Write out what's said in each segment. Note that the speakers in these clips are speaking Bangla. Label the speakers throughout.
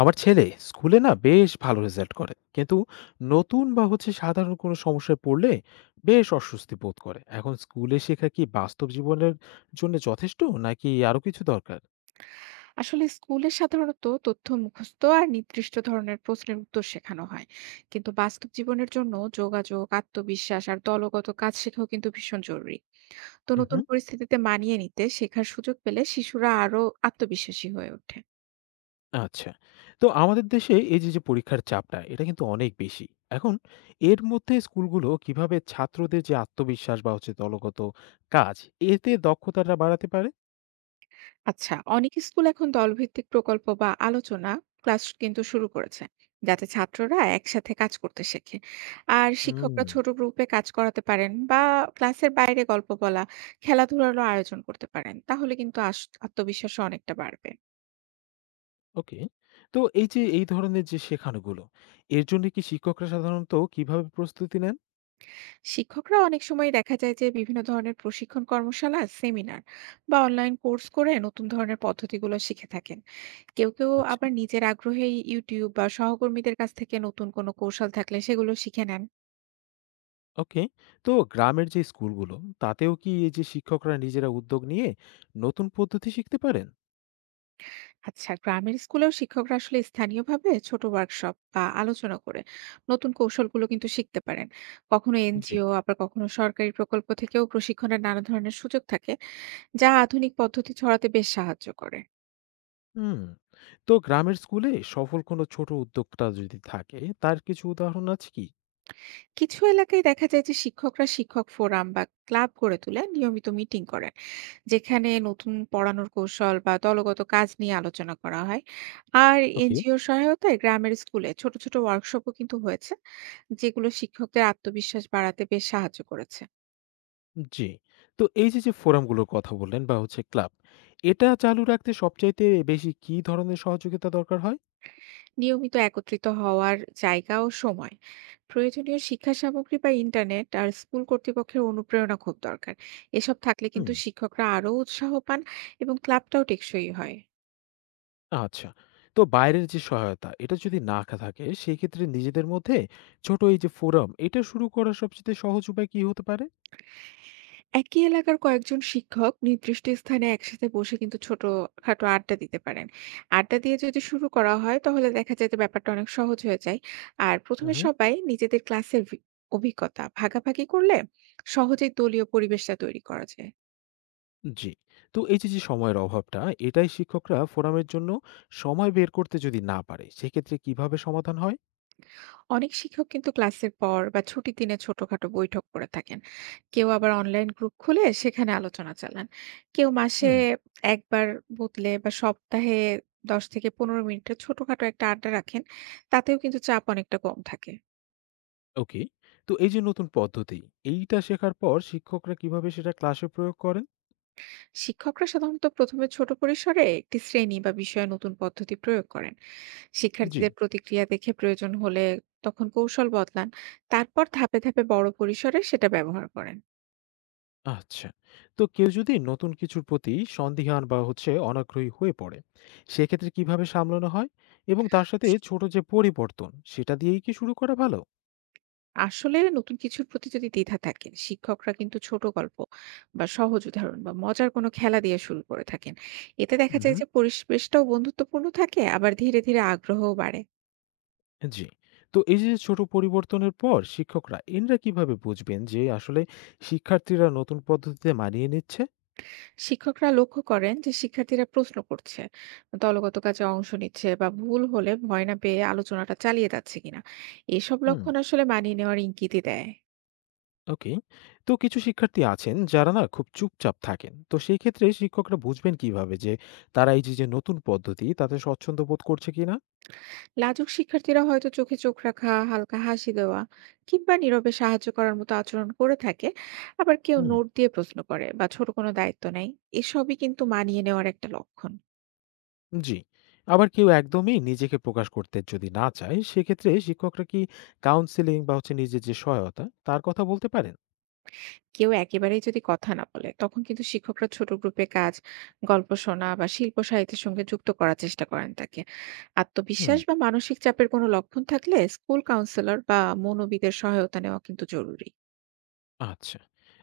Speaker 1: আমার ছেলে স্কুলে বেশ ভালো রেজাল্ট করে কিন্তু নতুন বা হচ্ছে সাধারণ কোনো সমস্যায় পড়লে বেশ অস্বস্তি বোধ করে। এখন স্কুলে শেখা কি বাস্তব জীবনের জন্য যথেষ্ট, নাকি আরো কিছু দরকার?
Speaker 2: আসলে স্কুলে সাধারণত তথ্য মুখস্থ আর নির্দিষ্ট ধরনের প্রশ্নের উত্তর শেখানো হয়। কিন্তু বাস্তব জীবনের জন্য যোগাযোগ, আত্মবিশ্বাস আর দলগত কাজ শেখাও কিন্তু ভীষণ জরুরি। তো নতুন
Speaker 1: হুম
Speaker 2: পরিস্থিতিতে মানিয়ে নিতে শেখার সুযোগ পেলে শিশুরা আরো আত্মবিশ্বাসী হয়ে ওঠে।
Speaker 1: আচ্ছা, তো আমাদের দেশে এই যে যে পরীক্ষার চাপটা, এটা কিন্তু অনেক বেশি এখন। এর মধ্যে স্কুলগুলো কিভাবে ছাত্রদের যে আত্মবিশ্বাস বা হচ্ছে দলগত কাজ, এতে দক্ষতাটা বাড়াতে পারে?
Speaker 2: আচ্ছা, অনেক স্কুল এখন দলভিত্তিক প্রকল্প বা আলোচনা ক্লাস কিন্তু শুরু করেছে, যাতে ছাত্ররা একসাথে কাজ করতে শেখে। আর
Speaker 1: হুম
Speaker 2: শিক্ষকরা ছোট গ্রুপে কাজ করাতে পারেন বা ক্লাসের বাইরে গল্প বলা, খেলাধুলারও আয়োজন করতে পারেন, তাহলে কিন্তু আত্মবিশ্বাসও অনেকটা বাড়বে।
Speaker 1: ওকে। তো এই যে এই ধরনের যে শেখানোগুলো, এর জন্য কি শিক্ষকরা সাধারণত কিভাবে প্রস্তুতি নেন?
Speaker 2: শিক্ষকরা অনেক সময় দেখা যায় যে বিভিন্ন ধরনের প্রশিক্ষণ, কর্মশালা, সেমিনার বা অনলাইন কোর্স করে নতুন ধরনের পদ্ধতিগুলো শিখে থাকেন। কেউ কেউ
Speaker 1: আচ্ছা।
Speaker 2: আবার নিজের আগ্রহেই ইউটিউব বা সহকর্মীদের কাছ থেকে নতুন কোনো কৌশল থাকলে সেগুলো শিখে নেন।
Speaker 1: ওকে। তো গ্রামের যে স্কুলগুলো, তাতেও কি এই যে শিক্ষকরা নিজেরা উদ্যোগ নিয়ে নতুন পদ্ধতি শিখতে পারেন?
Speaker 2: আচ্ছা, গ্রামের স্কুলেও শিক্ষকরা আসলে স্থানীয়ভাবে ছোট ওয়ার্কশপ বা আলোচনা করে নতুন কৌশলগুলো কিন্তু শিখতে পারেন। কখনো
Speaker 1: জি।
Speaker 2: এনজিও, আবার কখনো সরকারি প্রকল্প থেকেও প্রশিক্ষণের নানা ধরনের সুযোগ থাকে, যা আধুনিক পদ্ধতি ছড়াতে বেশ সাহায্য করে।
Speaker 1: হুম। তো গ্রামের স্কুলে সফল কোনো ছোট উদ্যোক্তা যদি থাকে, তার কিছু উদাহরণ আছে কি?
Speaker 2: কিছু এলাকায় দেখা যায় যে শিক্ষকরা শিক্ষক ফোরাম বা ক্লাব গড়ে তুলে নিয়মিত মিটিং করেন, যেখানে নতুন পড়ানোর কৌশল বা দলগত কাজ নিয়ে আলোচনা করা হয়। আর
Speaker 1: ওকে।
Speaker 2: এনজিও সহায়তায় গ্রামের স্কুলে ছোট ছোট ওয়ার্কশপও কিন্তু হয়েছে, যেগুলো শিক্ষকদের আত্মবিশ্বাস বাড়াতে বেশ সাহায্য করেছে।
Speaker 1: জি। তো এই যে, যে ফোরামগুলোর কথা বললেন বা হচ্ছে ক্লাব, এটা চালু রাখতে সবচাইতে বেশি কি ধরনের সহযোগিতা দরকার হয়?
Speaker 2: নিয়মিত একত্রিত হওয়ার জায়গা ও সময়, প্রয়োজনীয় শিক্ষা সামগ্রী বা ইন্টারনেট আর স্কুল কর্তৃপক্ষের অনুপ্রেরণা খুব দরকার। এসব থাকলে
Speaker 1: হুম।
Speaker 2: কিন্তু শিক্ষকরা আরো উৎসাহ পান এবং ক্লাবটাও টেকসই হয়।
Speaker 1: আচ্ছা। তো বাইরের যে সহায়তা, এটা যদি না থাকে, সেক্ষেত্রে নিজেদের মধ্যে ছোট এই যে ফোরাম, এটা শুরু করার সবচেয়ে সহজ উপায় কি হতে পারে?
Speaker 2: একই এলাকার কয়েকজন শিক্ষক নির্দিষ্ট স্থানে একসাথে বসে কিন্তু ছোটখাটো আড্ডা দিতে পারেন। আড্ডা দিয়ে যদি শুরু করা হয়, তাহলে দেখা যায় যে ব্যাপারটা অনেক সহজ হয়ে যায়। আর ১ম
Speaker 1: উম
Speaker 2: এ
Speaker 1: হুম।
Speaker 2: সবাই নিজেদের ক্লাসের অভিজ্ঞতা ভাগাভাগি করলে সহজেই দলীয় পরিবেশটা তৈরি করা যায়।
Speaker 1: জি। তো এই যে, যে সময়ের অভাবটা, এটাই শিক্ষকরা ফোরামের জন্য সময় বের করতে যদি না পারে, সেক্ষেত্রে কিভাবে সমাধান হয়?
Speaker 2: অনেক শিক্ষক কিন্তু ক্লাসের পর বা ছুটির দিনে ছোটখাটো বৈঠক করে থাকেন। কেউ আবার অনলাইন গ্রুপ খুলে সেখানে আলোচনা চালান। কেউ মাসে
Speaker 1: হুম
Speaker 2: একবার বদলে বা সপ্তাহে ১০ থেকে ১৫ মিনিটের ছোটখাটো একটা আড্ডা রাখেন, তাতেও কিন্তু চাপ অনেকটা কম থাকে।
Speaker 1: ওকে। তো এই যে নতুন পদ্ধতি, এইটা শেখার পর শিক্ষকরা কিভাবে সেটা ক্লাসে প্রয়োগ করেন?
Speaker 2: শিক্ষকরা সাধারণত প্রথমে ছোট পরিসরে একটি শ্রেণী বা বিষয়ে নতুন পদ্ধতি প্রয়োগ করেন।
Speaker 1: জি।
Speaker 2: শিক্ষার্থীদের প্রতিক্রিয়া দেখে প্রয়োজন হলে তখন কৌশল বদলান, তারপর ধাপে ধাপে বড় পরিসরে সেটা ব্যবহার করেন।
Speaker 1: আচ্ছা। তো কেউ যদি নতুন কিছুর প্রতি সন্দিহান বা হচ্ছে অনাগ্রহী হয়ে পড়ে, সেক্ষেত্রে কিভাবে সামলানো হয়? এবং তার সাথে ছোট যে পরিবর্তন, সেটা দিয়েই কি শুরু করা ভালো?
Speaker 2: আসলে নতুন কিছুর প্রতি যদি দ্বিধা থাকে, শিক্ষকরা কিন্তু ছোট গল্প বা সহজ উদাহরণ বা মজার কোনো খেলা দিয়ে শুরু করে থাকেন। এতে দেখা যায়
Speaker 1: হুম।
Speaker 2: যে পরিবেশটাও বন্ধুত্বপূর্ণ থাকে, আবার ধীরে ধীরে আগ্রহও বাড়ে।
Speaker 1: জি। তো এই যে ছোট পরিবর্তনের পর শিক্ষকরা কিভাবে বুঝবেন যে আসলে শিক্ষার্থীরা নতুন পদ্ধতিতে মানিয়ে নিচ্ছে?
Speaker 2: শিক্ষকরা লক্ষ্য করেন যে শিক্ষার্থীরা প্রশ্ন করছে, দলগত কাজে অংশ নিচ্ছে বা ভুল হলে ভয় না পেয়ে আলোচনাটা চালিয়ে যাচ্ছে কিনা। এসব
Speaker 1: হুম
Speaker 2: লক্ষণ আসলে মানিয়ে নেওয়ার ইঙ্গিতই দেয়।
Speaker 1: ওকে। তো কিছু শিক্ষার্থী আছেন যারা খুব চুপচাপ থাকেন, তো সেই ক্ষেত্রে শিক্ষকরা বুঝবেন কিভাবে যে তারা এই যে যে নতুন পদ্ধতি, তাতে স্বচ্ছন্দ বোধ করছে কিনা?
Speaker 2: লাজুক শিক্ষার্থীরা হয়তো চোখে চোখ রাখা, হালকা হাসি দেওয়া কিংবা নীরবে সাহায্য করার মতো আচরণ করে থাকে। আবার কেউ নোট দিয়ে প্রশ্ন করে বা ছোট কোনো দায়িত্ব নেয়। এসবই কিন্তু মানিয়ে নেওয়ার একটা লক্ষণ।
Speaker 1: জি। আবার কেউ একদমই নিজেকে প্রকাশ করতে যদি না চায়, সেক্ষেত্রে শিক্ষকরা কি কাউন্সেলিং বা হচ্ছে নিজের যে সহায়তা, তার কথা বলতে পারেন?
Speaker 2: কেউ একেবারেই যদি কথা না বলে, তখন কিন্তু শিক্ষকরা ছোট গ্রুপে কাজ, গল্প শোনা বা শিল্প সাহিত্যের সঙ্গে যুক্ত করার চেষ্টা করেন তাকে।
Speaker 1: হুম।
Speaker 2: আত্মবিশ্বাস বা মানসিক চাপের কোনো লক্ষণ থাকলে স্কুল কাউন্সিলর বা মনোবিদের সহায়তা নেওয়া কিন্তু জরুরি।
Speaker 1: আচ্ছা।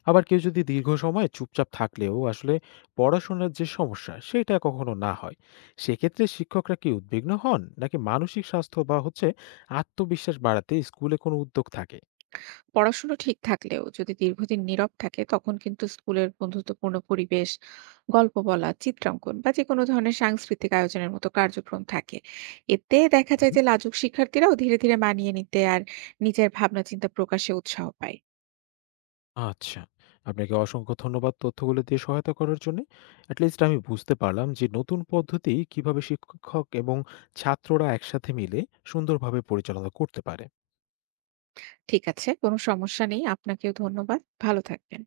Speaker 1: আবার কেউ যদি দীর্ঘ সময় চুপচাপ থাকলেও আসলে পড়াশোনার যে সমস্যা, সেটা কখনো না হয়, সেক্ষেত্রে শিক্ষকরা কি উদ্বিগ্ন হন? নাকি মানসিক স্বাস্থ্য বা হচ্ছে আত্মবিশ্বাস বাড়াতে স্কুলে কোনো উদ্যোগ থাকে?
Speaker 2: পড়াশোনা ঠিক থাকলেও যদি দীর্ঘদিন নীরব থাকে, তখন কিন্তু স্কুলের বন্ধুত্বপূর্ণ পরিবেশ, গল্প বলা, চিত্রাঙ্কন বা যে কোনো ধরনের সাংস্কৃতিক আয়োজনের মতো কার্যক্রম থাকে। এতে দেখা যায় যে লাজুক শিক্ষার্থীরাও ধীরে ধীরে মানিয়ে নিতে আর নিজের ভাবনা চিন্তা প্রকাশে উৎসাহ পায়।
Speaker 1: আচ্ছা। আপনাকে অসংখ্য ধন্যবাদ তথ্যগুলো দিয়ে সহায়তা করার জন্যে। এট লিস্ট আমি বুঝতে পারলাম যে নতুন পদ্ধতি কিভাবে শিক্ষক এবং ছাত্ররা একসাথে মিলে সুন্দরভাবে পরিচালনা করতে পারে।
Speaker 2: ঠিক আছে, কোনো সমস্যা নেই। আপনাকেও ধন্যবাদ, ভালো থাকবেন।